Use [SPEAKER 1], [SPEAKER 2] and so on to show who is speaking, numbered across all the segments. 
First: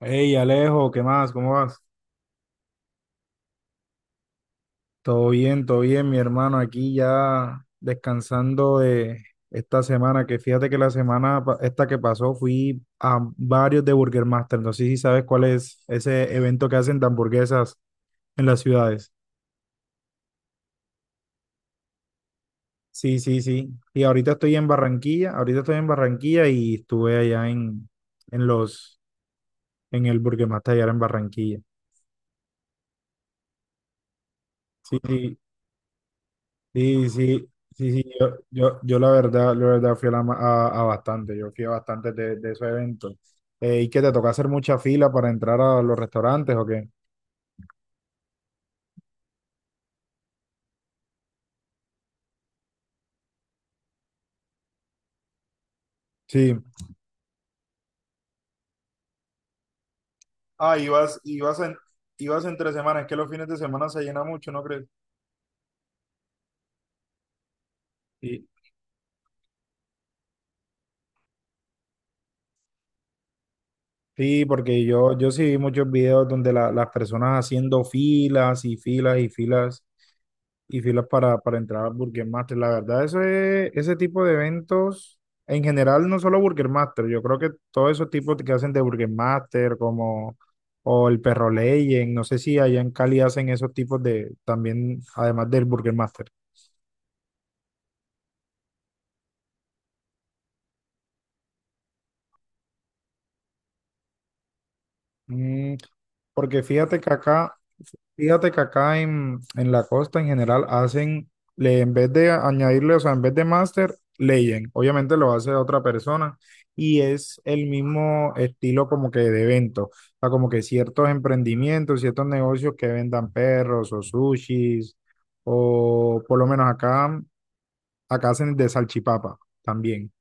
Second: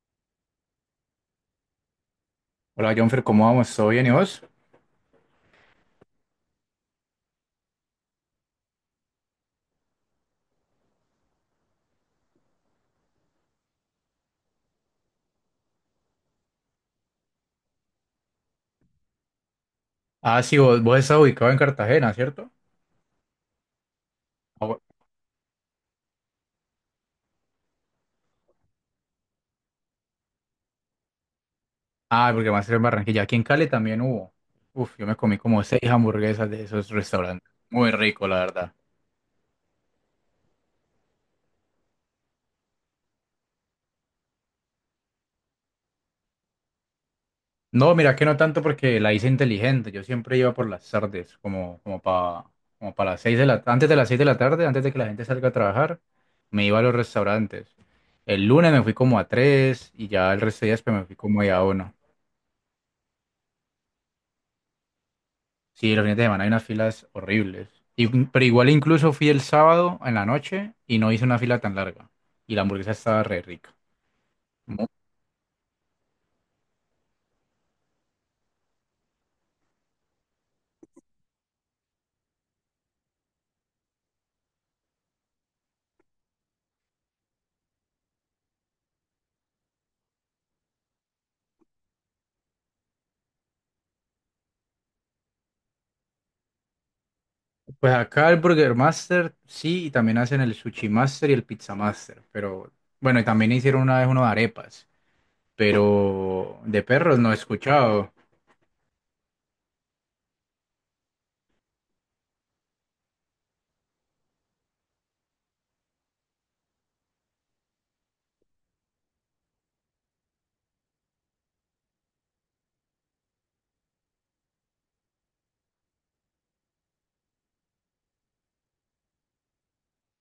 [SPEAKER 1] Hey Alejo, ¿qué más? ¿Cómo vas?
[SPEAKER 2] Hola Jonfer, ¿cómo vamos? ¿Todo bien y vos?
[SPEAKER 1] Todo bien, mi hermano. Aquí ya descansando de esta semana, que fíjate que la semana esta que pasó fui a varios de Burger Master. No sé si sabes cuál es ese evento que hacen de hamburguesas en las ciudades.
[SPEAKER 2] Ah, sí, vos estás ubicado en Cartagena, ¿cierto?
[SPEAKER 1] Sí, sí, sí. Y ahorita estoy en
[SPEAKER 2] Ah, bu-
[SPEAKER 1] Barranquilla, ahorita estoy en Barranquilla y estuve allá en en el Burger Master allá en Barranquilla.
[SPEAKER 2] ah, porque va a ser en Barranquilla. Aquí en Cali también hubo. Uf,
[SPEAKER 1] Sí,
[SPEAKER 2] yo me
[SPEAKER 1] sí.
[SPEAKER 2] comí como seis hamburguesas de esos
[SPEAKER 1] Sí, sí,
[SPEAKER 2] restaurantes. Muy
[SPEAKER 1] sí, sí,
[SPEAKER 2] rico,
[SPEAKER 1] yo,
[SPEAKER 2] la verdad.
[SPEAKER 1] yo, yo la verdad fui a bastante, yo fui a bastantes de esos eventos. ¿Y qué te toca hacer mucha fila para entrar a los restaurantes o qué?
[SPEAKER 2] No, mira que no tanto porque la hice inteligente. Yo siempre iba por las tardes, como para las seis de la, antes de las seis de la tarde, antes de que la gente salga a trabajar,
[SPEAKER 1] Sí.
[SPEAKER 2] me iba a los restaurantes. El lunes me fui como a tres y ya el resto de
[SPEAKER 1] Ah,
[SPEAKER 2] días pues, me fui
[SPEAKER 1] ibas,
[SPEAKER 2] como ahí a uno.
[SPEAKER 1] ibas entre semanas, es que los fines de semana se llena mucho, ¿no crees?
[SPEAKER 2] Sí, los fines de semana hay unas filas horribles. Pero
[SPEAKER 1] Sí,
[SPEAKER 2] igual incluso fui el sábado en la noche y no hice una fila tan larga. Y la hamburguesa estaba re rica.
[SPEAKER 1] sí, porque
[SPEAKER 2] Mu-
[SPEAKER 1] yo sí vi muchos videos donde las personas haciendo filas y filas y filas y filas para entrar a Burger Master. La verdad, ese tipo de eventos, en general, no solo Burger Master, yo creo que todos esos tipos que hacen de Burger Master, como o el Perro Legend, no sé si allá en Cali hacen esos tipos de, también, además del Burger Master.
[SPEAKER 2] Pues acá el Burger Master, sí, y también hacen el Sushi Master y el Pizza Master. Pero bueno, y también hicieron una vez uno de arepas.
[SPEAKER 1] Mm,
[SPEAKER 2] Pero
[SPEAKER 1] porque
[SPEAKER 2] de
[SPEAKER 1] fíjate que
[SPEAKER 2] perros no he
[SPEAKER 1] acá,
[SPEAKER 2] escuchado.
[SPEAKER 1] fíjate que acá en la costa en general hacen, le, en vez de añadirle, o sea, en vez de master, leyen. Obviamente lo hace otra persona y es el mismo estilo como que de evento. O sea, como que ciertos emprendimientos, ciertos negocios que vendan perros o sushis o por lo menos acá, acá hacen de salchipapa también,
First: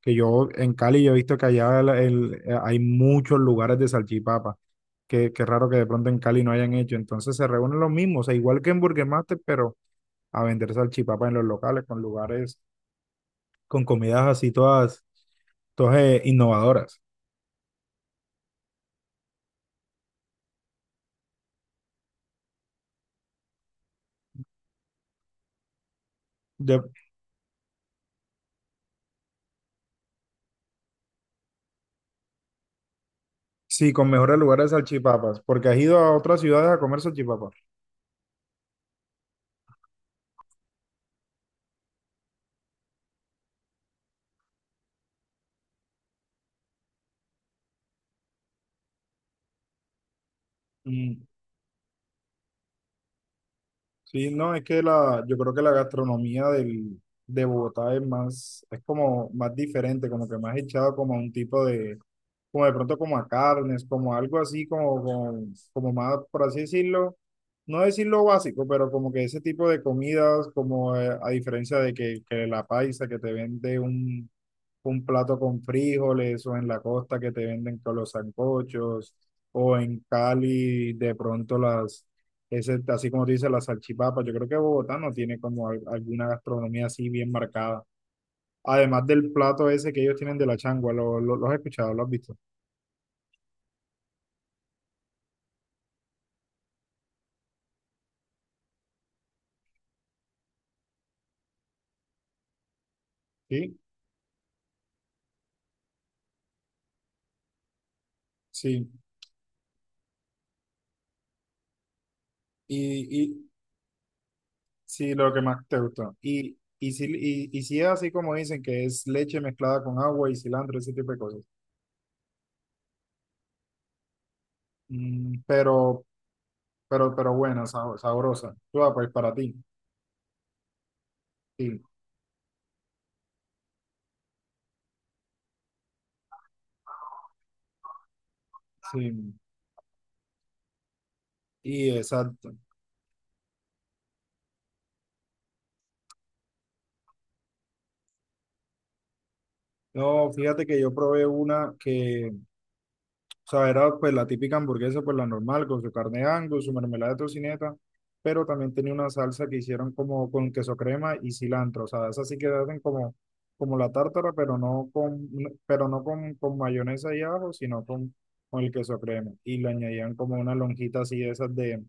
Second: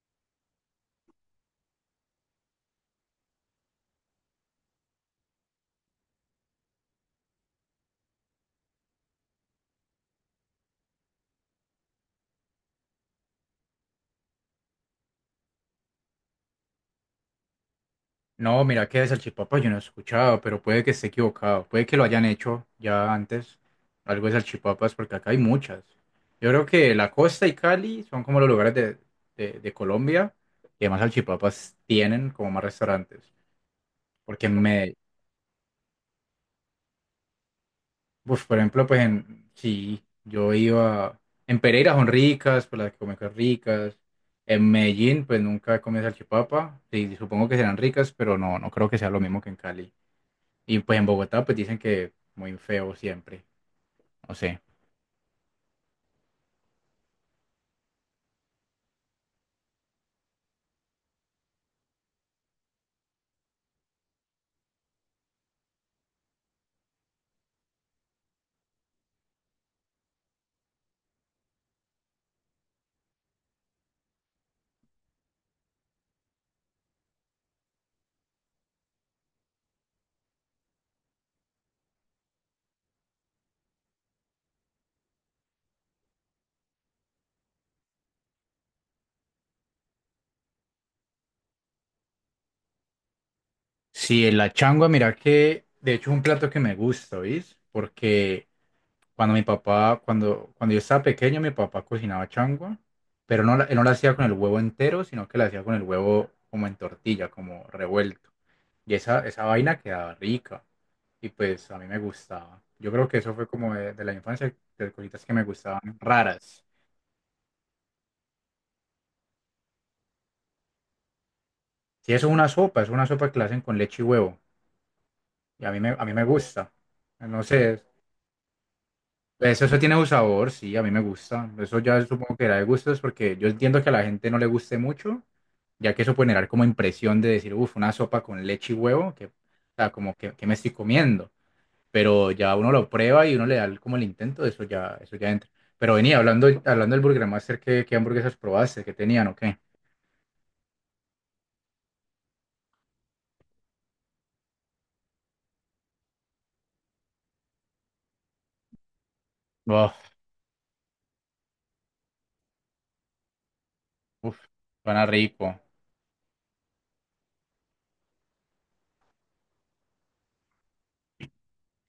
[SPEAKER 1] que yo en Cali yo he visto que allá hay muchos lugares de salchipapa, que raro que de pronto en Cali no hayan hecho, entonces se reúnen los mismos, o sea, igual que en Burger Master, pero a vender salchipapa en los locales, con lugares, con comidas así todas, todas innovadoras.
[SPEAKER 2] No, mira que de salchipapa yo no he escuchado, pero puede que esté equivocado. Puede que lo hayan hecho ya antes, algo de salchipapas, porque acá hay muchas. Yo creo
[SPEAKER 1] De-
[SPEAKER 2] que la costa y Cali son como los lugares de Colombia que más salchipapas tienen como más restaurantes.
[SPEAKER 1] sí, con mejores
[SPEAKER 2] Porque
[SPEAKER 1] lugares de
[SPEAKER 2] me,
[SPEAKER 1] salchipapas, porque has ido a otras ciudades a comer salchipapas.
[SPEAKER 2] pues por ejemplo, pues en, sí, yo iba, en Pereira son ricas, pues las que comen son ricas. En Medellín, pues nunca he comido salchipapa. Sí, supongo que serán ricas, pero no, no creo que sea lo mismo que en Cali. Y pues en
[SPEAKER 1] Mm,
[SPEAKER 2] Bogotá pues dicen que muy feo siempre.
[SPEAKER 1] Sí,
[SPEAKER 2] No
[SPEAKER 1] no,
[SPEAKER 2] sé.
[SPEAKER 1] es que la, yo creo que la gastronomía de Bogotá es más, es como más diferente, como que más echado como a un tipo de, como de pronto como a carnes, como algo así, como, como más, por así decirlo, no decirlo básico, pero como que ese tipo de comidas, como a diferencia de que la paisa que te vende un plato con frijoles, o en la costa que te venden con los sancochos, o en Cali de pronto las, ese, así como dice las salchipapas, yo creo que Bogotá no tiene como alguna gastronomía así bien marcada. Además del plato ese que ellos tienen de la changua, ¿ lo has escuchado? ¿Lo has visto?
[SPEAKER 2] Sí, la changua, mira que de hecho es un plato que me gusta, ¿viste? Porque cuando yo estaba pequeño, mi papá cocinaba changua, pero no, él
[SPEAKER 1] ¿Sí?
[SPEAKER 2] no la hacía con el huevo entero, sino que la hacía con el huevo como en tortilla, como revuelto.
[SPEAKER 1] Sí.
[SPEAKER 2] Y esa vaina quedaba rica. Y pues a mí me gustaba.
[SPEAKER 1] y,
[SPEAKER 2] Yo creo que eso
[SPEAKER 1] y
[SPEAKER 2] fue como de la infancia, de
[SPEAKER 1] sí,
[SPEAKER 2] cositas
[SPEAKER 1] lo
[SPEAKER 2] que
[SPEAKER 1] que
[SPEAKER 2] me
[SPEAKER 1] más te
[SPEAKER 2] gustaban
[SPEAKER 1] gustó. Y,
[SPEAKER 2] raras.
[SPEAKER 1] y, si, y, y si es así como dicen, que es leche mezclada con agua y cilantro, ese tipo de cosas.
[SPEAKER 2] Sí, eso es una sopa que la hacen con leche y huevo.
[SPEAKER 1] Mm,
[SPEAKER 2] Y a mí me, a mí me gusta.
[SPEAKER 1] pero
[SPEAKER 2] No
[SPEAKER 1] buena,
[SPEAKER 2] sé,
[SPEAKER 1] sabrosa. Tú, ah, pues para ti.
[SPEAKER 2] eso tiene un sabor, sí, a mí me gusta. Eso
[SPEAKER 1] Sí,
[SPEAKER 2] ya supongo que era de gustos porque yo entiendo que a la gente no le guste mucho, ya que eso puede generar como impresión de decir, uff, una sopa con leche y huevo, que, o
[SPEAKER 1] sí.
[SPEAKER 2] sea, como que me estoy comiendo.
[SPEAKER 1] Y
[SPEAKER 2] Pero
[SPEAKER 1] exacto.
[SPEAKER 2] ya uno lo prueba y uno le da el- como el intento, eso ya entra. Pero venía hablando del Burger Master, ¿qué hamburguesas probaste? ¿Qué tenían o qué?
[SPEAKER 1] No, fíjate que yo probé una que, o sea, era pues la típica hamburguesa, pues la normal, con su carne de Angus, su mermelada de tocineta, pero también tenía una salsa que hicieron
[SPEAKER 2] Uf,
[SPEAKER 1] como con queso crema y cilantro. O sea, esa sí que hacen como, como la tártara,
[SPEAKER 2] uf,
[SPEAKER 1] pero no
[SPEAKER 2] suena
[SPEAKER 1] con, no,
[SPEAKER 2] rico.
[SPEAKER 1] pero no con, con mayonesa y ajo, con el queso crema. Y le añadían como una lonjita así de esas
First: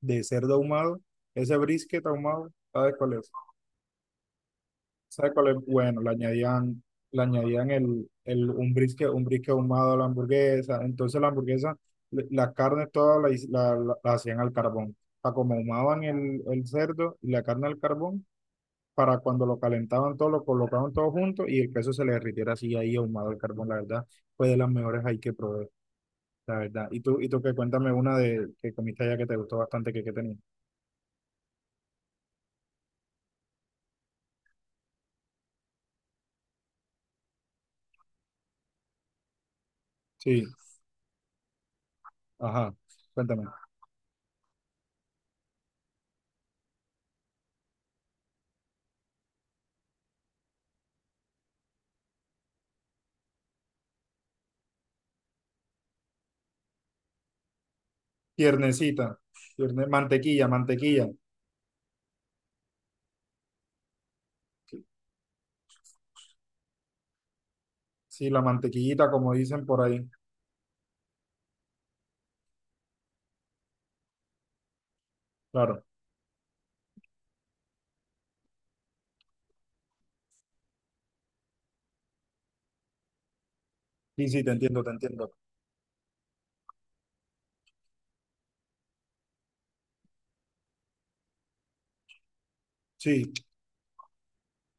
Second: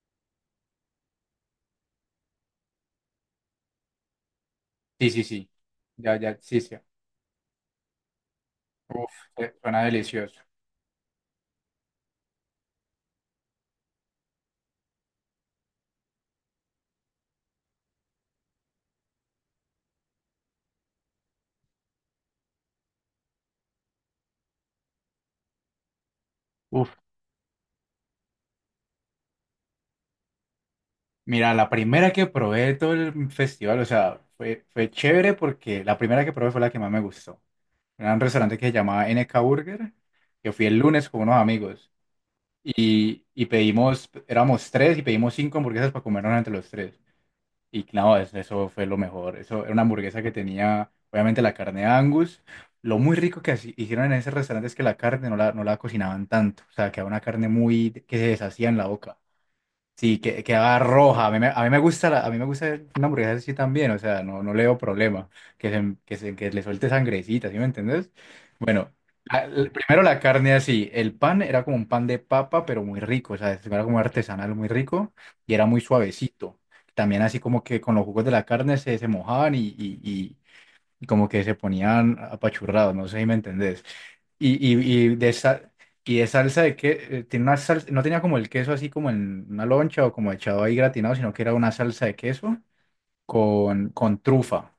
[SPEAKER 1] de cerdo ahumado, ese brisket ahumado, ¿sabes cuál es?
[SPEAKER 2] Sí, sí,
[SPEAKER 1] ¿Sabe cuál
[SPEAKER 2] sí.
[SPEAKER 1] es bueno?
[SPEAKER 2] Ya, ya, sí, sí.
[SPEAKER 1] Le añadían
[SPEAKER 2] Uf,
[SPEAKER 1] un brisket
[SPEAKER 2] suena
[SPEAKER 1] ahumado a la
[SPEAKER 2] delicioso.
[SPEAKER 1] hamburguesa. Entonces la hamburguesa, la carne toda la, his- la- la- la hacían al carbón. O sea, como ahumaban el cerdo y la carne al carbón, para cuando lo calentaban todo, lo colocaban todo junto y el queso se le derritiera así ahí ahumado al carbón. La verdad, fue de las mejores ahí que probé, la verdad.
[SPEAKER 2] Uf,
[SPEAKER 1] Y tú, y tú, que cuéntame una de que comiste allá que te gustó bastante, que tenía.
[SPEAKER 2] mira, la primera que probé de todo el festival, o sea, fue, fue chévere porque la primera que probé fue la que más me gustó. Era un restaurante que se llamaba NK Burger,
[SPEAKER 1] Sí,
[SPEAKER 2] que fui el lunes con unos amigos
[SPEAKER 1] ajá,
[SPEAKER 2] y,
[SPEAKER 1] cuéntame.
[SPEAKER 2] y pedimos, éramos tres y pedimos cinco hamburguesas para comernos entre los tres. Y claro, eso fue lo mejor. Eso era una hamburguesa que tenía, obviamente, la carne de Angus. Lo muy rico que hicieron en ese restaurante es que la carne no la cocinaban tanto, o sea, quedaba una carne muy que se deshacía en la
[SPEAKER 1] Piernecita,
[SPEAKER 2] boca. Sí,
[SPEAKER 1] mantequilla,
[SPEAKER 2] quedaba
[SPEAKER 1] mantequilla.
[SPEAKER 2] roja. A mí me gusta una hamburguesa así también, o sea, no, no le veo problema. Que le suelte sangrecita, ¿sí me entendés?
[SPEAKER 1] Sí, la
[SPEAKER 2] Bueno,
[SPEAKER 1] mantequillita, como dicen por
[SPEAKER 2] primero
[SPEAKER 1] ahí.
[SPEAKER 2] la carne así. El pan era como un pan de papa, pero muy rico, o sea, era como artesanal, muy rico y era muy
[SPEAKER 1] Claro.
[SPEAKER 2] suavecito. También así como que con los jugos de la carne se mojaban y como que se ponían apachurrados, no sé si me entendés.
[SPEAKER 1] Sí, sí, te entiendo, te
[SPEAKER 2] De
[SPEAKER 1] entiendo.
[SPEAKER 2] esa, y de salsa de que tiene una salsa, no tenía como el queso así como en una loncha o como echado ahí gratinado, sino que era una salsa de queso
[SPEAKER 1] Sí.
[SPEAKER 2] con trufa.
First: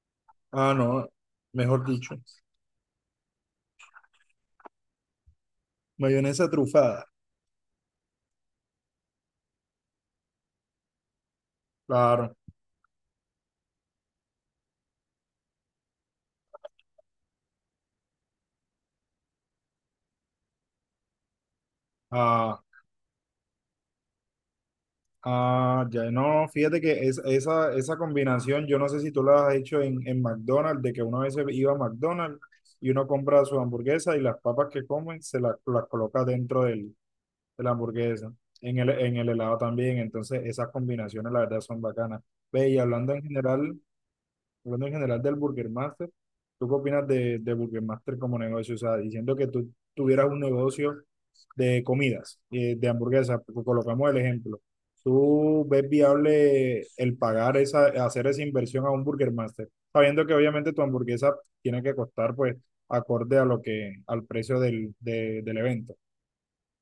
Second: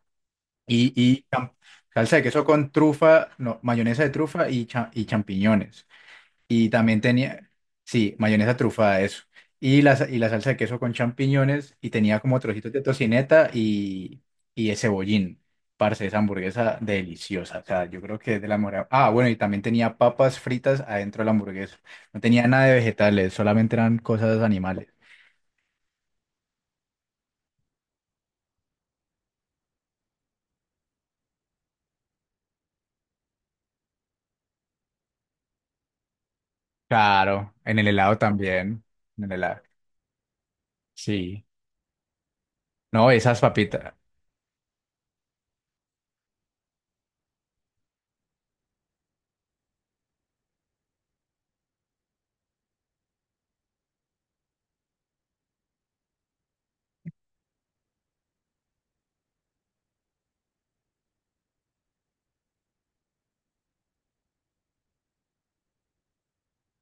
[SPEAKER 1] Ah,
[SPEAKER 2] Y,
[SPEAKER 1] no.
[SPEAKER 2] y cham-
[SPEAKER 1] Mejor dicho.
[SPEAKER 2] Salsa de queso con trufa, no, mayonesa de trufa y champiñones.
[SPEAKER 1] Mayonesa
[SPEAKER 2] Y también
[SPEAKER 1] trufada.
[SPEAKER 2] tenía, sí, mayonesa trufada, eso. Y la salsa de queso con champiñones y tenía
[SPEAKER 1] Claro.
[SPEAKER 2] como trocitos de tocineta y de cebollín. Parce, esa hamburguesa deliciosa. O sea, yo creo que es de la mejor. Ah, bueno, y también tenía papas fritas adentro de la hamburguesa. No tenía
[SPEAKER 1] Ah,
[SPEAKER 2] nada de vegetales, solamente eran cosas animales.
[SPEAKER 1] ya. No, fíjate que es, esa combinación, yo no sé si tú la has hecho en McDonald's, de que una vez iba a McDonald's y uno compra su hamburguesa y las papas que comen se las coloca dentro del,
[SPEAKER 2] Claro,
[SPEAKER 1] de la
[SPEAKER 2] en el helado
[SPEAKER 1] hamburguesa.
[SPEAKER 2] también.
[SPEAKER 1] En
[SPEAKER 2] En
[SPEAKER 1] el
[SPEAKER 2] el
[SPEAKER 1] helado
[SPEAKER 2] helado.
[SPEAKER 1] también. Entonces, esas combinaciones, la
[SPEAKER 2] Sí.
[SPEAKER 1] verdad, son bacanas. Ve, y
[SPEAKER 2] No,
[SPEAKER 1] hablando en
[SPEAKER 2] esas
[SPEAKER 1] general,
[SPEAKER 2] papitas.
[SPEAKER 1] hablando en general del Burger Master, ¿tú qué opinas de Burger Master como negocio? O sea, diciendo que tú tuvieras un negocio de comidas, de hamburguesas, colocamos el ejemplo. ¿Tú ves viable el pagar esa, hacer esa inversión a un Burger Master? Sabiendo que obviamente tu hamburguesa tiene que costar pues acorde a lo que, al precio del, del evento.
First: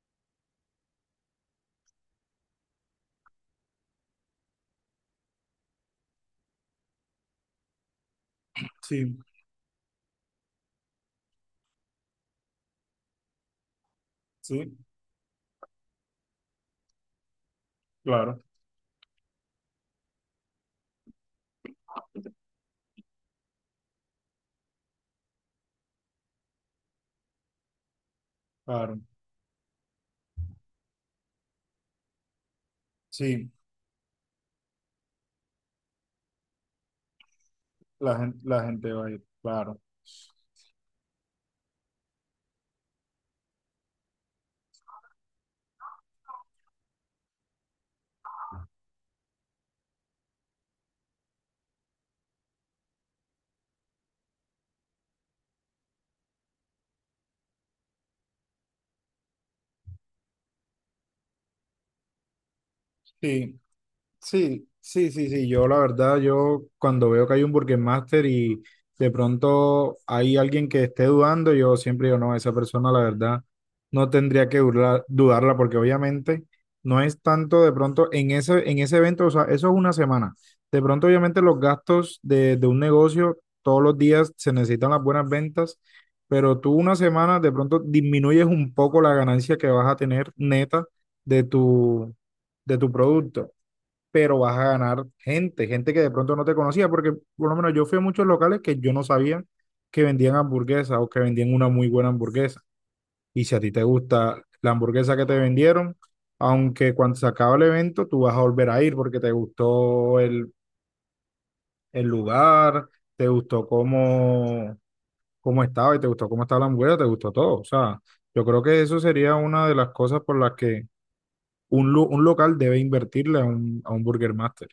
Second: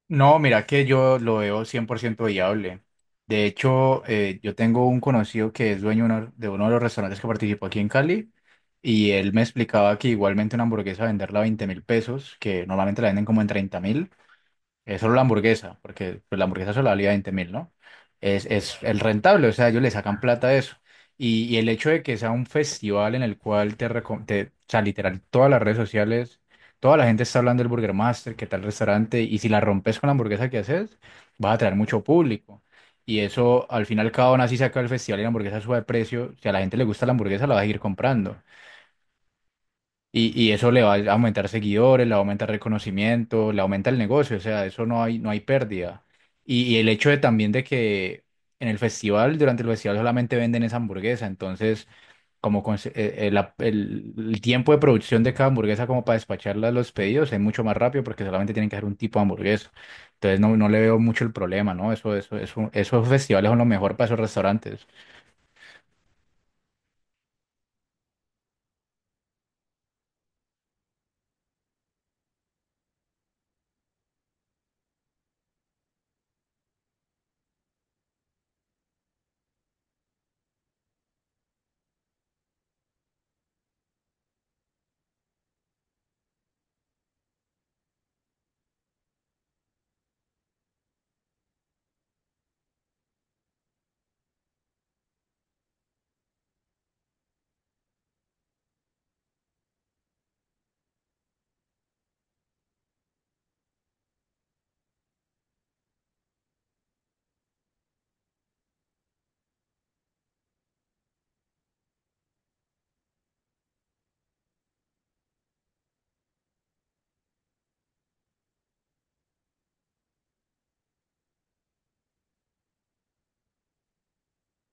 [SPEAKER 2] No, mira que yo lo veo 100% viable. De hecho, yo tengo un conocido que es dueño de uno de los restaurantes que participó aquí en Cali y
[SPEAKER 1] Sí,
[SPEAKER 2] él me explicaba que igualmente una hamburguesa venderla a 20 mil pesos, que normalmente la venden como en 30.000,
[SPEAKER 1] sí,
[SPEAKER 2] solo la hamburguesa, porque pues, la hamburguesa solo valía 20.000, ¿no?
[SPEAKER 1] claro,
[SPEAKER 2] Es el rentable, o sea, ellos le sacan plata a eso. Y el hecho de que sea un festival en el cual te, o sea, literal, todas las redes sociales, toda la gente está hablando del Burger Master, qué tal
[SPEAKER 1] claro.
[SPEAKER 2] restaurante, y si la rompes con la hamburguesa que haces, vas a atraer mucho público. Y
[SPEAKER 1] Sí,
[SPEAKER 2] eso, al final, cada una así saca el festival y la hamburguesa sube de precio. Si a la gente le gusta la hamburguesa, la va a seguir comprando.
[SPEAKER 1] la gente va a ir, claro.
[SPEAKER 2] Y eso le va a aumentar seguidores, le va a aumentar reconocimiento, le aumenta el negocio, o sea, eso no hay, no hay pérdida. Y el hecho de también de que en el festival, durante el festival solamente venden esa hamburguesa, entonces como conse- la- el tiempo de producción de cada hamburguesa como para despacharla a los pedidos es mucho más rápido porque solamente tienen que hacer un tipo de hamburguesa. Entonces no, no le veo mucho el problema, ¿no? Esos festivales son
[SPEAKER 1] Sí,
[SPEAKER 2] lo mejor para esos
[SPEAKER 1] sí,
[SPEAKER 2] restaurantes.
[SPEAKER 1] sí, sí, sí. Yo la verdad, yo cuando veo que hay un Burger Master y de pronto hay alguien que esté dudando, yo siempre digo, no, esa persona la verdad no tendría que dudarla porque obviamente no es tanto de pronto en ese evento, o sea, eso es una semana. De pronto obviamente los gastos de un negocio, todos los días se necesitan las buenas ventas, pero tú una semana de pronto disminuyes un poco la ganancia que vas a tener neta de tu, de tu producto, pero vas a ganar gente, gente que de pronto no te conocía, porque por lo menos yo fui a muchos locales que yo no sabía que vendían hamburguesas o que vendían una muy buena hamburguesa. Y si a ti te gusta la hamburguesa que te vendieron, aunque cuando se acaba el evento, tú vas a volver a ir porque te gustó el lugar, te gustó cómo, cómo estaba y te gustó cómo estaba la hamburguesa, te gustó todo. O sea, yo creo que eso sería una de las cosas por las que un local debe invertirle a un Burger Master.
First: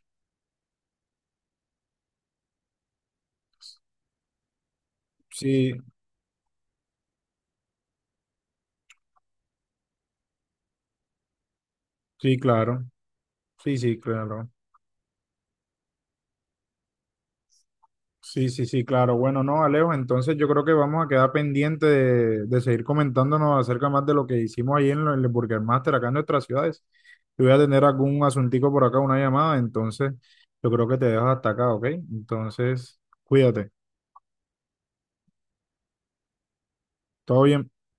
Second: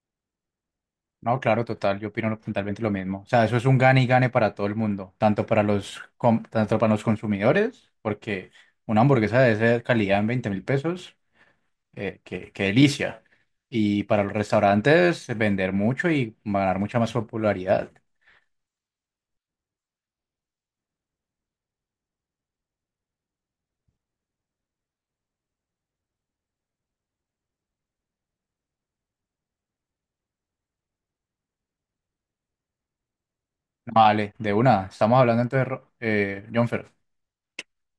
[SPEAKER 2] No, claro, total, yo opino totalmente lo mismo. O sea, eso es un gane y gane para todo el mundo, tanto para
[SPEAKER 1] Sí,
[SPEAKER 2] los consumidores, porque una hamburguesa de esa calidad en 20.000 pesos, eh,
[SPEAKER 1] sí,
[SPEAKER 2] qué, qué
[SPEAKER 1] claro.
[SPEAKER 2] delicia.
[SPEAKER 1] Sí, sí,
[SPEAKER 2] Y para los
[SPEAKER 1] claro.
[SPEAKER 2] restaurantes, vender mucho y ganar mucha más popularidad.
[SPEAKER 1] Sí, sí, sí, claro. Bueno, no, Alejo, entonces yo creo que vamos a quedar pendiente de seguir comentándonos acerca más de lo que hicimos ahí en el Burger Master acá en nuestras ciudades. Yo voy a tener algún asuntico por acá, una llamada, entonces yo creo que te dejo hasta acá, ¿ok? Entonces, cuídate.
[SPEAKER 2] Vale, de una. Estamos hablando entonces, Jonfer.
[SPEAKER 1] Todo bien.